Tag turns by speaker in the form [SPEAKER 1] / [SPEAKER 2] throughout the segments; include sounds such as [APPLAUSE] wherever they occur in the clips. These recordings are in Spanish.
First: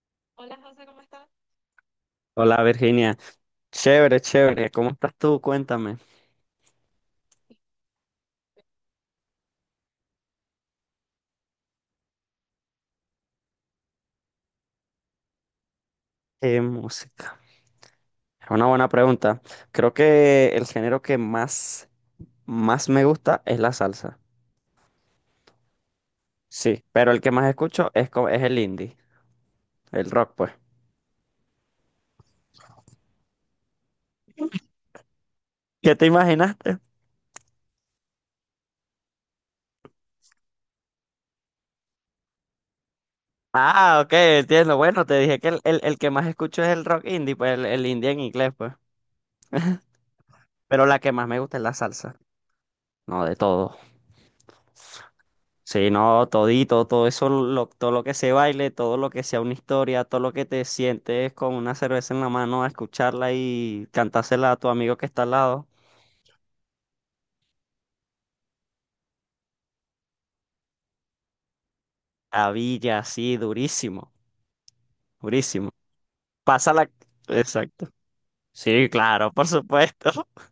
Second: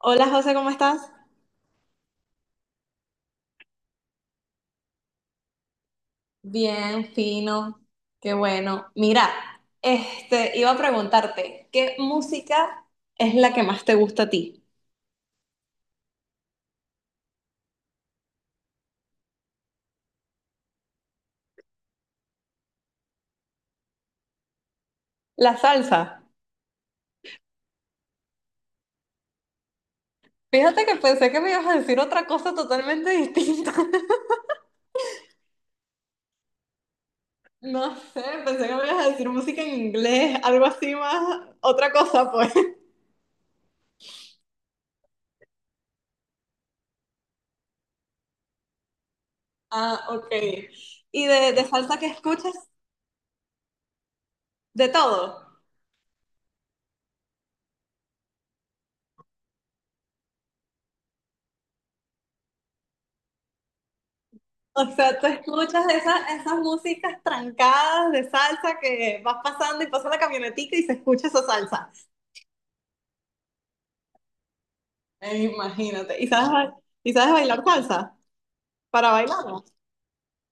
[SPEAKER 1] Hola José, ¿cómo estás?
[SPEAKER 2] Hola Virginia, chévere, chévere, ¿cómo estás tú? Cuéntame.
[SPEAKER 1] Bien, fino, qué bueno. Mira, iba a preguntarte, ¿qué música es la que más te gusta a ti?
[SPEAKER 2] ¿Qué música? Es una buena pregunta. Creo que el género que más me gusta es la salsa.
[SPEAKER 1] La salsa.
[SPEAKER 2] Sí, pero el que más escucho es el indie, el rock, pues.
[SPEAKER 1] Fíjate que pensé que me ibas a decir otra cosa totalmente distinta. [LAUGHS]
[SPEAKER 2] ¿Qué te imaginaste?
[SPEAKER 1] No sé, pensé que me ibas a decir música en inglés, algo así más, otra cosa pues. [LAUGHS]
[SPEAKER 2] Ah, ok, entiendo. Bueno, te dije que el que más escucho es el rock indie, pues el indie en inglés, pues.
[SPEAKER 1] Ah, ok.
[SPEAKER 2] Pero la que
[SPEAKER 1] ¿Y
[SPEAKER 2] más me
[SPEAKER 1] de,
[SPEAKER 2] gusta es
[SPEAKER 1] de
[SPEAKER 2] la
[SPEAKER 1] salsa qué
[SPEAKER 2] salsa.
[SPEAKER 1] escuchas?
[SPEAKER 2] No, de todo.
[SPEAKER 1] ¿De todo?
[SPEAKER 2] Sí, no, todito, todo eso, todo lo que se baile, todo lo que sea una historia, todo lo que te sientes con una cerveza en la mano a escucharla y cantársela a tu
[SPEAKER 1] O
[SPEAKER 2] amigo que
[SPEAKER 1] sea,
[SPEAKER 2] está
[SPEAKER 1] tú
[SPEAKER 2] al lado.
[SPEAKER 1] escuchas esas, esas músicas trancadas de salsa que vas pasando y pasa la camionetica y se escucha esa salsa.
[SPEAKER 2] A Villa, sí, durísimo, durísimo.
[SPEAKER 1] Imagínate. ¿Y sabes,
[SPEAKER 2] Pásala.
[SPEAKER 1] y sabes bailar
[SPEAKER 2] Exacto.
[SPEAKER 1] salsa?
[SPEAKER 2] Sí,
[SPEAKER 1] ¿Para
[SPEAKER 2] claro, por
[SPEAKER 1] bailarla?
[SPEAKER 2] supuesto. [LAUGHS]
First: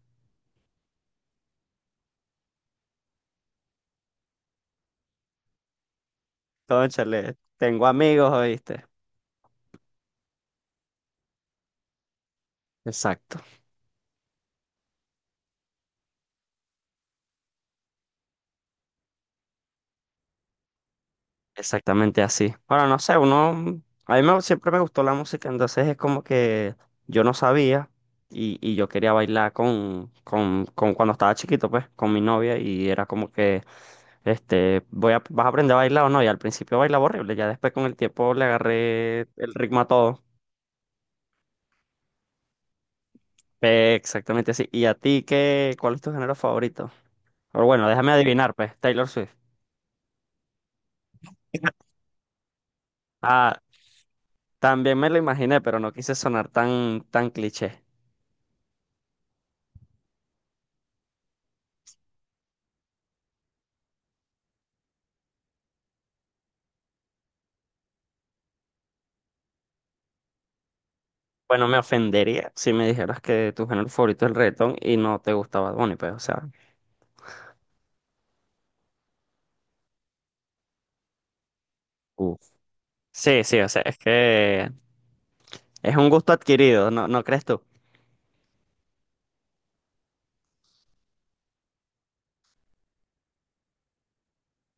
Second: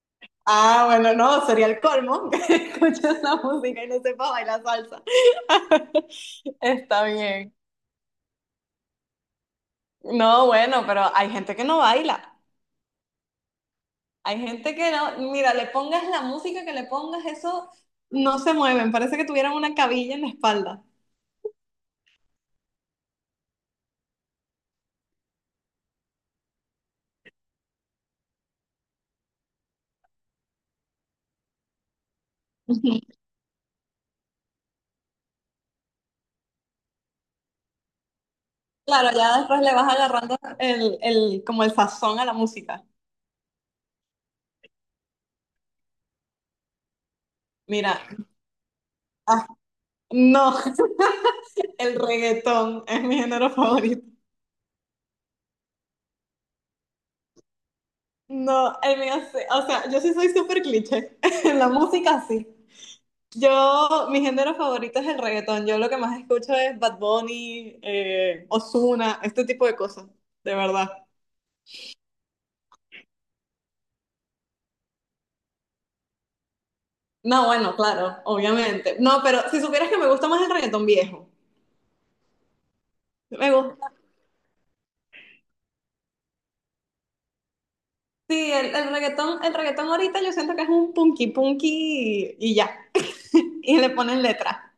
[SPEAKER 1] Ah, bueno, no, sería el colmo [LAUGHS] que escuches la música y no sepas bailar salsa. [LAUGHS] Está
[SPEAKER 2] Cónchale,
[SPEAKER 1] bien.
[SPEAKER 2] tengo amigos, ¿oíste?
[SPEAKER 1] No, bueno, pero hay gente que no baila.
[SPEAKER 2] Exacto.
[SPEAKER 1] Hay gente que no, mira, le pongas la música que le pongas, eso no se mueven. Parece que tuvieran una cabilla en la espalda.
[SPEAKER 2] Exactamente así. Ahora, no sé, uno, a mí siempre me gustó la música, entonces es como que yo no sabía y yo quería bailar con cuando estaba chiquito, pues, con mi novia y era como que, vas a aprender a bailar o no, y al principio bailaba horrible, ya después con el tiempo le
[SPEAKER 1] Claro,
[SPEAKER 2] agarré
[SPEAKER 1] ya
[SPEAKER 2] el
[SPEAKER 1] después le
[SPEAKER 2] ritmo a
[SPEAKER 1] vas
[SPEAKER 2] todo.
[SPEAKER 1] agarrando como el sazón a la música.
[SPEAKER 2] Exactamente así. ¿Y a ti qué, cuál es tu género favorito? Pero bueno,
[SPEAKER 1] Mira,
[SPEAKER 2] déjame adivinar, pues, Taylor Swift.
[SPEAKER 1] ah, no, [LAUGHS]
[SPEAKER 2] [LAUGHS]
[SPEAKER 1] el reggaetón es mi género
[SPEAKER 2] Ah,
[SPEAKER 1] favorito.
[SPEAKER 2] también me lo imaginé, pero no quise sonar tan, tan cliché.
[SPEAKER 1] No, el mío, sí, o sea, yo sí soy súper cliché. [LAUGHS] En la música sí. Yo, mi género favorito es el reggaetón. Yo lo que más escucho es Bad Bunny, Ozuna, este tipo de cosas, de verdad.
[SPEAKER 2] Bueno, me ofendería si me dijeras que tu género favorito es el reggaetón y no te gustaba Bad Bunny, pues, o sea.
[SPEAKER 1] No, bueno, claro, obviamente. No, pero si supieras que me gusta más el reggaetón viejo.
[SPEAKER 2] Uf. Sí,
[SPEAKER 1] Me
[SPEAKER 2] sí, o sea,
[SPEAKER 1] gusta
[SPEAKER 2] es que es un gusto adquirido, ¿no, no crees tú?
[SPEAKER 1] sí, el reggaetón, el reggaetón ahorita yo siento que es un punky punky y ya. [LAUGHS] Y le ponen letra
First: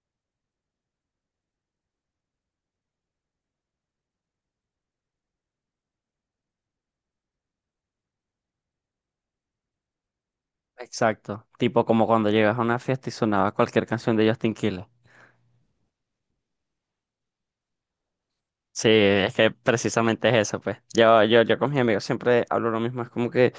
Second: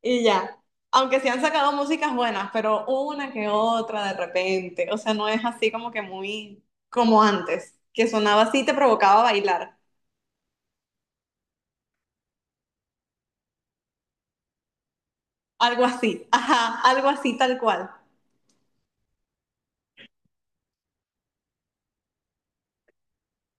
[SPEAKER 1] y ya. Aunque sí han sacado músicas buenas, pero una que otra de repente. O sea, no es así como que muy como antes, que sonaba así, y te provocaba bailar.
[SPEAKER 2] Exacto, tipo como cuando llegas a una fiesta y sonaba cualquier canción de Justin Quiles.
[SPEAKER 1] Algo así, ajá, algo así tal cual.
[SPEAKER 2] Sí, es que precisamente es eso, pues. Yo con mis amigos siempre hablo lo mismo, es como que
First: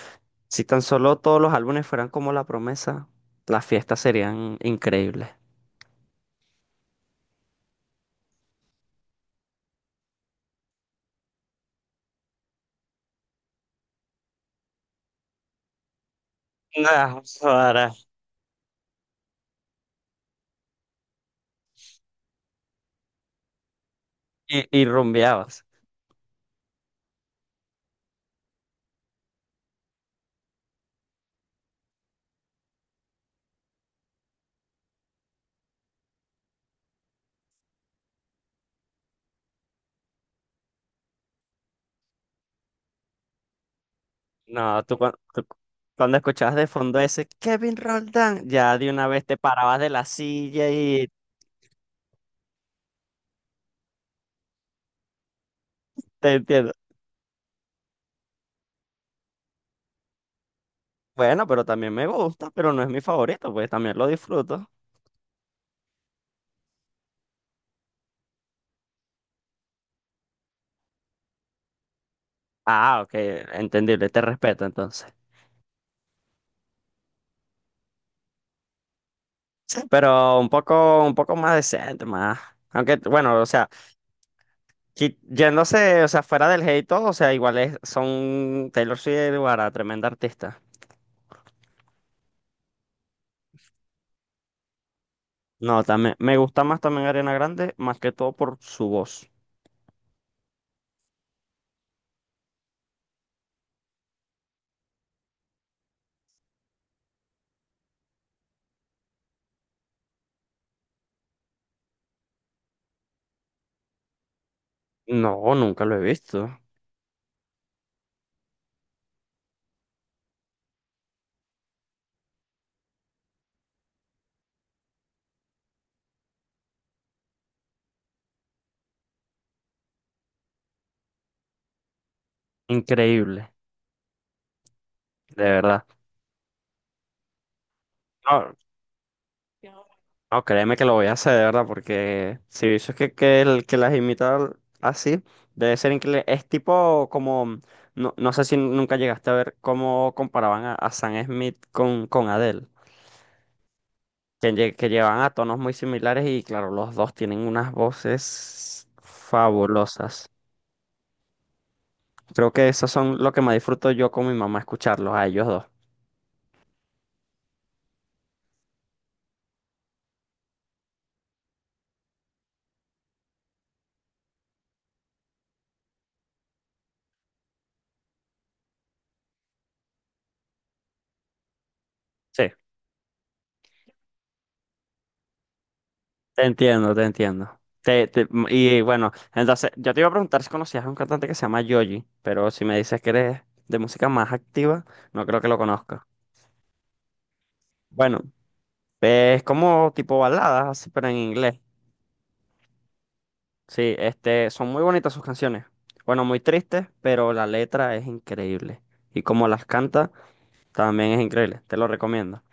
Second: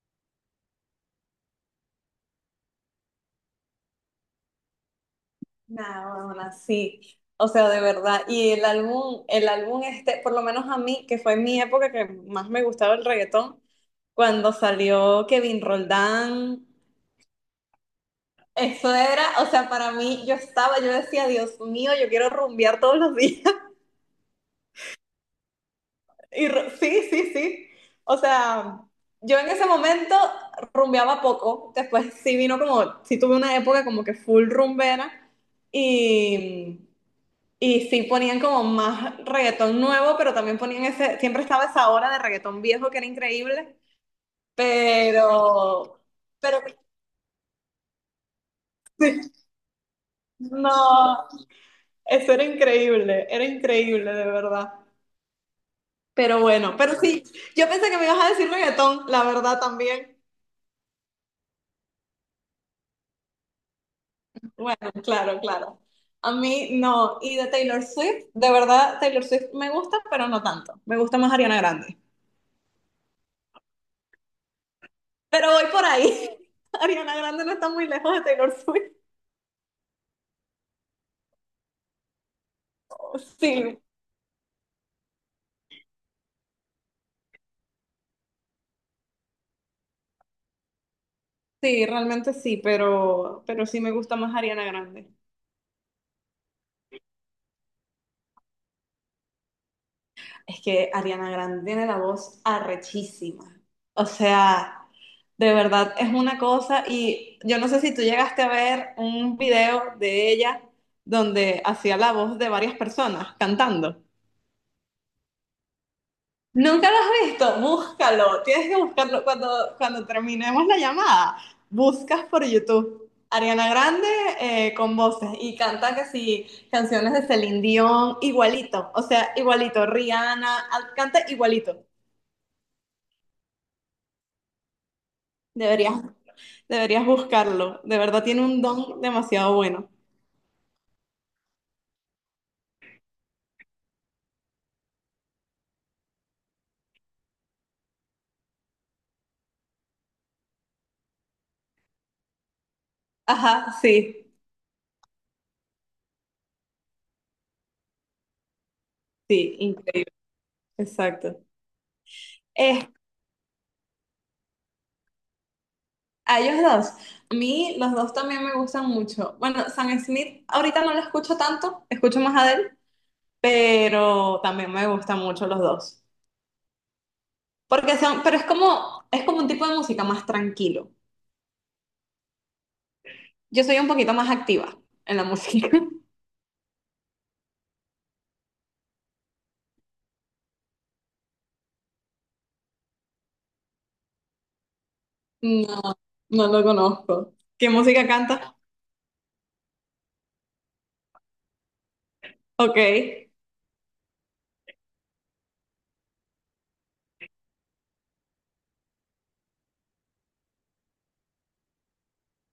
[SPEAKER 2] si tan solo todos los álbumes fueran como La Promesa, las fiestas serían increíbles.
[SPEAKER 1] Nada, bueno, sí. O sea, de verdad. Y el álbum este, por lo menos a mí, que fue mi época que más me gustaba el reggaetón, cuando salió Kevin Roldán,
[SPEAKER 2] [LAUGHS] Nada. Ahora.
[SPEAKER 1] eso era, o sea, para mí yo estaba, yo decía, Dios mío, yo quiero rumbear todos los días. [LAUGHS]
[SPEAKER 2] Y rumbeabas.
[SPEAKER 1] Y sí, sí, sí. O sea, yo en ese momento rumbeaba poco, después sí vino como, sí tuve una época como que full rumbera. Y y sí ponían como más reggaetón nuevo, pero también ponían ese, siempre estaba esa hora de reggaetón viejo que era increíble,
[SPEAKER 2] No, tú, cua- tú cu-
[SPEAKER 1] pero,
[SPEAKER 2] cuando escuchabas
[SPEAKER 1] pero
[SPEAKER 2] de fondo ese Kevin Roldán, ya de una vez
[SPEAKER 1] sí,
[SPEAKER 2] te parabas de la silla
[SPEAKER 1] no,
[SPEAKER 2] y
[SPEAKER 1] eso era increíble de verdad.
[SPEAKER 2] te
[SPEAKER 1] Pero
[SPEAKER 2] entiendo.
[SPEAKER 1] bueno, pero sí, yo pensé que me ibas a decir reggaetón, la verdad también.
[SPEAKER 2] Bueno, pero también me gusta, pero no es mi favorito, pues también lo disfruto.
[SPEAKER 1] Bueno, claro, claro. A mí no, y de Taylor Swift, de verdad Taylor Swift me gusta, pero no tanto. Me gusta más Ariana Grande.
[SPEAKER 2] Ah, ok, entendible, te respeto entonces.
[SPEAKER 1] Pero voy por ahí. [LAUGHS] Ariana Grande no está muy lejos de Taylor Swift.
[SPEAKER 2] Sí, pero un poco más decente, más. Aunque, bueno, o sea,
[SPEAKER 1] Sí,
[SPEAKER 2] yéndose, o sea, fuera del hate y todo, o sea, son Taylor Swift y Guara, tremenda artista.
[SPEAKER 1] sí, realmente sí, pero sí me gusta más Ariana Grande.
[SPEAKER 2] No, también, me gusta más también Ariana Grande, más que todo por su voz.
[SPEAKER 1] Es que Ariana Grande tiene la voz arrechísima. O sea, de verdad es una cosa y yo no sé si tú llegaste a ver un video de ella donde hacía la voz de varias personas cantando.
[SPEAKER 2] No, nunca lo he visto.
[SPEAKER 1] ¿Nunca lo has visto? Búscalo. Tienes que buscarlo cuando terminemos la llamada. Buscas por YouTube. Ariana Grande con voces y canta que sí, canciones de Celine Dion, igualito, o sea, igualito, Rihanna, canta igualito.
[SPEAKER 2] Increíble, de verdad.
[SPEAKER 1] Deberías, deberías buscarlo, de verdad tiene
[SPEAKER 2] No,
[SPEAKER 1] un don demasiado bueno.
[SPEAKER 2] no, créeme que lo voy a hacer, de verdad, porque si eso es que las imita así, debe ser increíble. Es tipo como, no, no sé si nunca llegaste a ver cómo comparaban a Sam Smith con Adele,
[SPEAKER 1] Ajá, sí,
[SPEAKER 2] que llevan a tonos muy similares y claro, los dos tienen unas voces
[SPEAKER 1] sí, increíble,
[SPEAKER 2] fabulosas.
[SPEAKER 1] exacto.
[SPEAKER 2] Creo que esos
[SPEAKER 1] Este,
[SPEAKER 2] son lo que más disfruto yo con mi mamá escucharlos, a ellos dos.
[SPEAKER 1] a ellos dos. A mí los dos también me gustan mucho. Bueno, Sam Smith ahorita no lo escucho tanto, escucho más a Adele, pero también me gustan mucho los dos. Porque son, pero es como un tipo de música más tranquilo.
[SPEAKER 2] Sí.
[SPEAKER 1] Yo soy un poquito más activa en la música. [LAUGHS]
[SPEAKER 2] Te entiendo, te entiendo. Y bueno, entonces yo te iba a preguntar si conocías a un cantante que se llama Yoji, pero si me dices que eres de música más activa, no creo que lo
[SPEAKER 1] No,
[SPEAKER 2] conozca.
[SPEAKER 1] no lo conozco. ¿Qué música
[SPEAKER 2] Bueno,
[SPEAKER 1] canta?
[SPEAKER 2] es como tipo baladas, así, pero en inglés.
[SPEAKER 1] Ok,
[SPEAKER 2] Sí, son muy bonitas sus canciones. Bueno, muy tristes, pero la letra es increíble. Y como las canta, también es increíble. Te lo recomiendo.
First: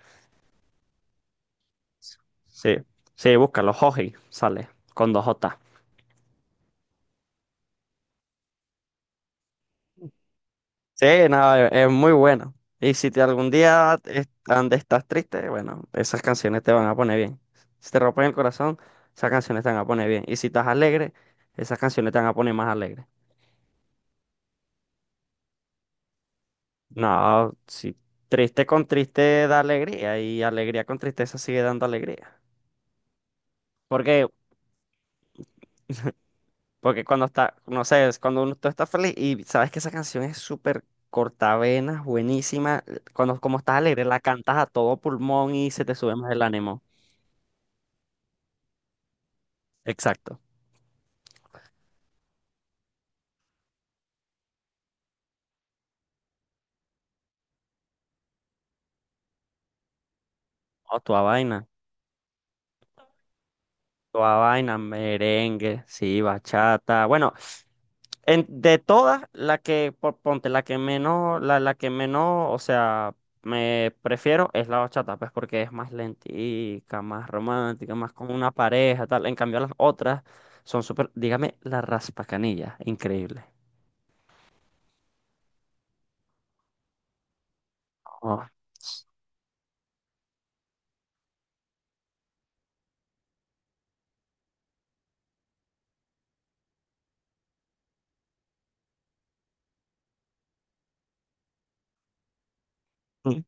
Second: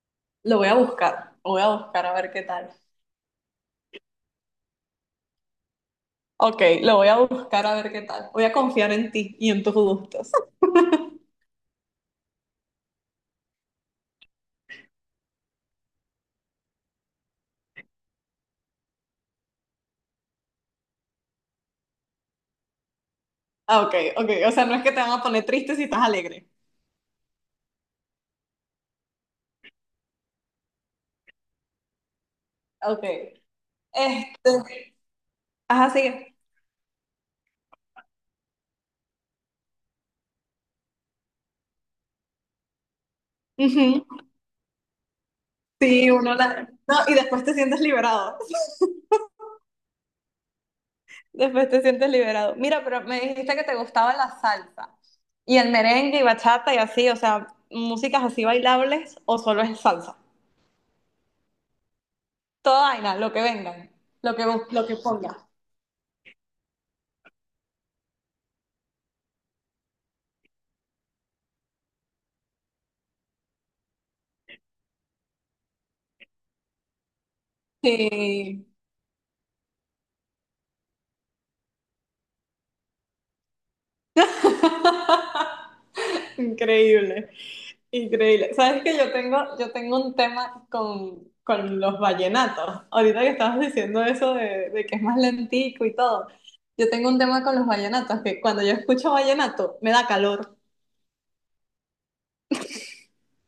[SPEAKER 1] lo voy a buscar. Lo voy a buscar a ver qué tal.
[SPEAKER 2] Sí, sí, búscalo, Joji, sale, con dos J.
[SPEAKER 1] Ok, lo voy a buscar a ver qué tal. Voy a confiar en ti y en tus gustos. [LAUGHS]
[SPEAKER 2] Sí, no, es muy bueno. Y si te algún día estás triste, bueno, esas canciones te van a poner bien. Si te rompen el corazón, esas canciones te van a poner bien. Y si estás alegre, esas canciones te van a poner más alegre.
[SPEAKER 1] Ah, ok, ok. O sea, no es que te van a poner triste si estás alegre.
[SPEAKER 2] No, si triste con triste da alegría y alegría con tristeza sigue dando alegría.
[SPEAKER 1] Ok.
[SPEAKER 2] Porque,
[SPEAKER 1] Este, ajá, sigue.
[SPEAKER 2] Porque cuando está, no sé, es cuando uno, tú estás feliz y sabes que esa canción es súper cortavenas, buenísima, cuando como estás alegre
[SPEAKER 1] Ujú.
[SPEAKER 2] la cantas a todo pulmón y se te
[SPEAKER 1] Sí,
[SPEAKER 2] sube más
[SPEAKER 1] uno
[SPEAKER 2] el
[SPEAKER 1] la...
[SPEAKER 2] ánimo.
[SPEAKER 1] No, y después te sientes liberado. [LAUGHS]
[SPEAKER 2] Exacto.
[SPEAKER 1] Después te sientes liberado. Mira, pero me dijiste que te gustaba la salsa y el merengue y bachata y así, o sea, músicas así bailables o solo es salsa.
[SPEAKER 2] Oh,
[SPEAKER 1] Toda vaina, lo que vengan,
[SPEAKER 2] toda vaina,
[SPEAKER 1] lo que ponga.
[SPEAKER 2] merengue, sí, bachata. Bueno, en, de todas, la que, po- ponte, la que menos, la que menos, o sea, me prefiero es la bachata, pues porque es más lentica, más romántica, más como una
[SPEAKER 1] Sí.
[SPEAKER 2] pareja, tal. En cambio, las otras son súper, dígame, la raspacanilla, increíble.
[SPEAKER 1] [LAUGHS] Increíble.
[SPEAKER 2] Oh,
[SPEAKER 1] Increíble.
[SPEAKER 2] [LAUGHS]
[SPEAKER 1] Sabes que yo tengo un tema con los vallenatos. Ahorita que estabas diciendo eso de que es más lentico y todo. Yo tengo un tema con los vallenatos, que cuando yo escucho vallenato me da calor.
[SPEAKER 2] Mm.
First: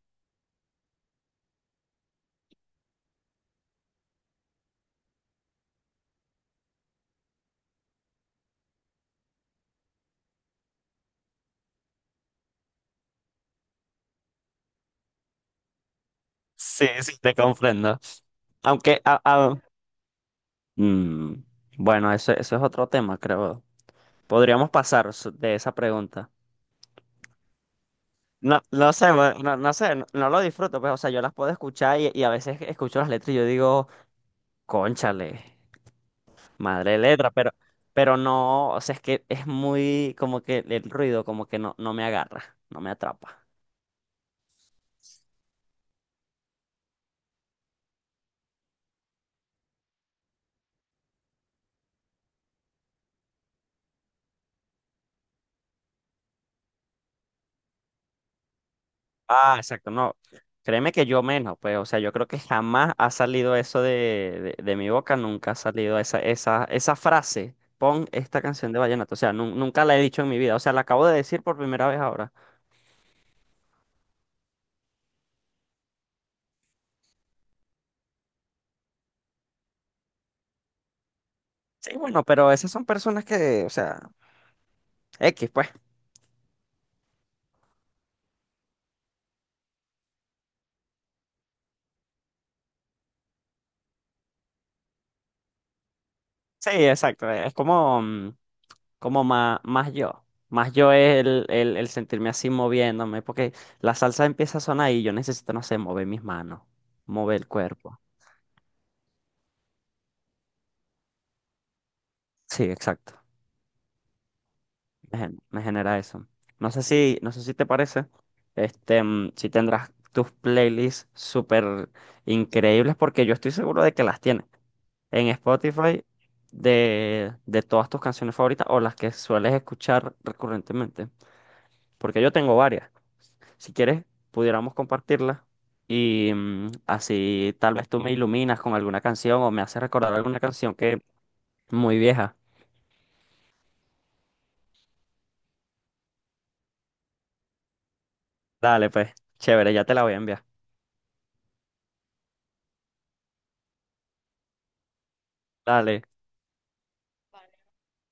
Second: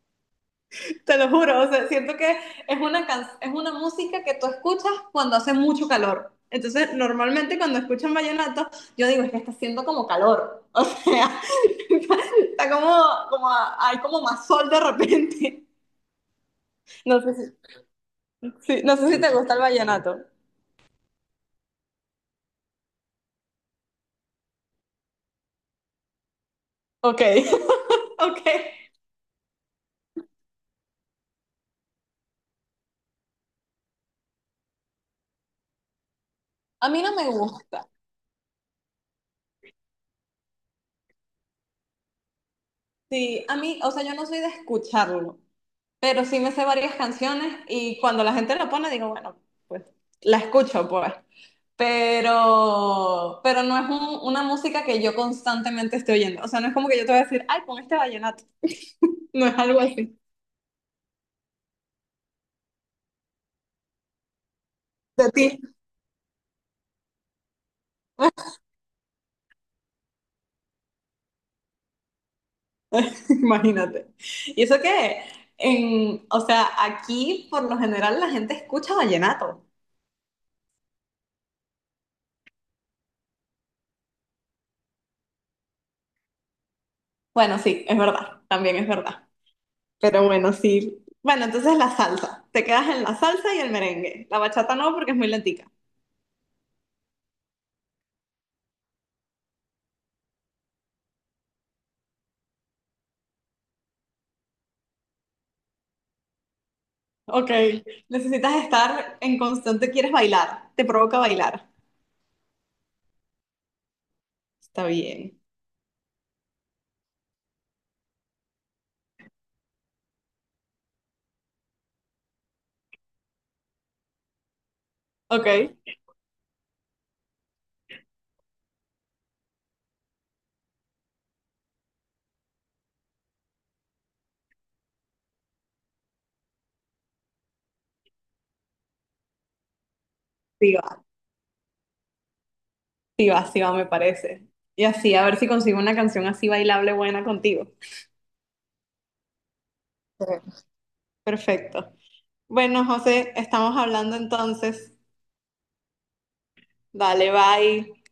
[SPEAKER 1] [LAUGHS] Te lo juro. O sea, siento que es una es una música que tú escuchas cuando hace mucho calor. Entonces, normalmente cuando escuchan vallenato, yo digo, es que está haciendo como calor. [LAUGHS] O sea, [LAUGHS] está como, como, hay como más sol de repente. [LAUGHS]
[SPEAKER 2] Sí, sí,
[SPEAKER 1] No sé
[SPEAKER 2] te
[SPEAKER 1] si,
[SPEAKER 2] comprendo.
[SPEAKER 1] sí, no
[SPEAKER 2] Aunque,
[SPEAKER 1] sé si te gusta el vallenato.
[SPEAKER 2] mm, bueno, eso es otro tema, creo. Podríamos pasar de esa pregunta.
[SPEAKER 1] Ok. [LAUGHS] Ok.
[SPEAKER 2] No, no sé, bueno, no, no sé, no, no lo disfruto, pues, o sea, yo las puedo escuchar y a veces escucho las letras y yo digo, cónchale,
[SPEAKER 1] A
[SPEAKER 2] madre de
[SPEAKER 1] mí no me
[SPEAKER 2] letra, pero,
[SPEAKER 1] gusta.
[SPEAKER 2] pero no, o sea, es que es muy como que el ruido como que no, no me agarra, no me atrapa.
[SPEAKER 1] Sí, a mí, o sea, yo no soy de escucharlo, pero sí me sé varias canciones y cuando la gente lo pone digo, bueno, pues la escucho, pues. Pero no es una música que yo constantemente esté oyendo. O sea, no es como que yo te voy a decir, ay, pon este vallenato. [LAUGHS] No
[SPEAKER 2] Ah,
[SPEAKER 1] es algo
[SPEAKER 2] exacto, no,
[SPEAKER 1] así.
[SPEAKER 2] créeme que yo menos, pues, o sea, yo creo que jamás ha salido eso de mi boca,
[SPEAKER 1] De ti,
[SPEAKER 2] nunca ha salido esa frase, pon esta canción de vallenato, o sea, nunca la he dicho en mi vida, o sea, la acabo de decir por primera vez ahora.
[SPEAKER 1] [LAUGHS] imagínate. Y eso que, en, o sea, aquí por lo general la gente escucha vallenato.
[SPEAKER 2] Sí, bueno, pero esas son personas que, o sea, X, pues.
[SPEAKER 1] Bueno, sí, es verdad, también es verdad. Pero bueno, sí. Bueno, entonces la salsa. Te quedas en la salsa y el merengue. La bachata no, porque es muy lentica.
[SPEAKER 2] Sí, exacto. Es como, como más, más yo. Más yo es el sentirme así moviéndome, porque la salsa empieza a sonar y yo necesito, no sé, mover mis manos, mover el
[SPEAKER 1] Ok.
[SPEAKER 2] cuerpo.
[SPEAKER 1] Necesitas estar en constante, quieres bailar. Te provoca bailar.
[SPEAKER 2] Sí, exacto.
[SPEAKER 1] Está
[SPEAKER 2] Me, gen-
[SPEAKER 1] bien.
[SPEAKER 2] me genera eso. No sé si te parece, si tendrás tus playlists súper increíbles, porque yo estoy seguro de que las tienes en
[SPEAKER 1] Ok.
[SPEAKER 2] Spotify de todas tus canciones favoritas o las que sueles escuchar recurrentemente, porque yo tengo varias. Si quieres, pudiéramos compartirla y así tal vez tú me iluminas con alguna canción o me haces recordar alguna
[SPEAKER 1] Sí
[SPEAKER 2] canción
[SPEAKER 1] va,
[SPEAKER 2] que muy vieja.
[SPEAKER 1] sí va, sí va, me parece. Y así, a ver si consigo una canción así bailable buena contigo.
[SPEAKER 2] Dale, pues, chévere, ya te la voy a enviar.
[SPEAKER 1] Sí. Perfecto. Bueno, José, estamos hablando entonces.
[SPEAKER 2] Dale.
[SPEAKER 1] Dale, bye.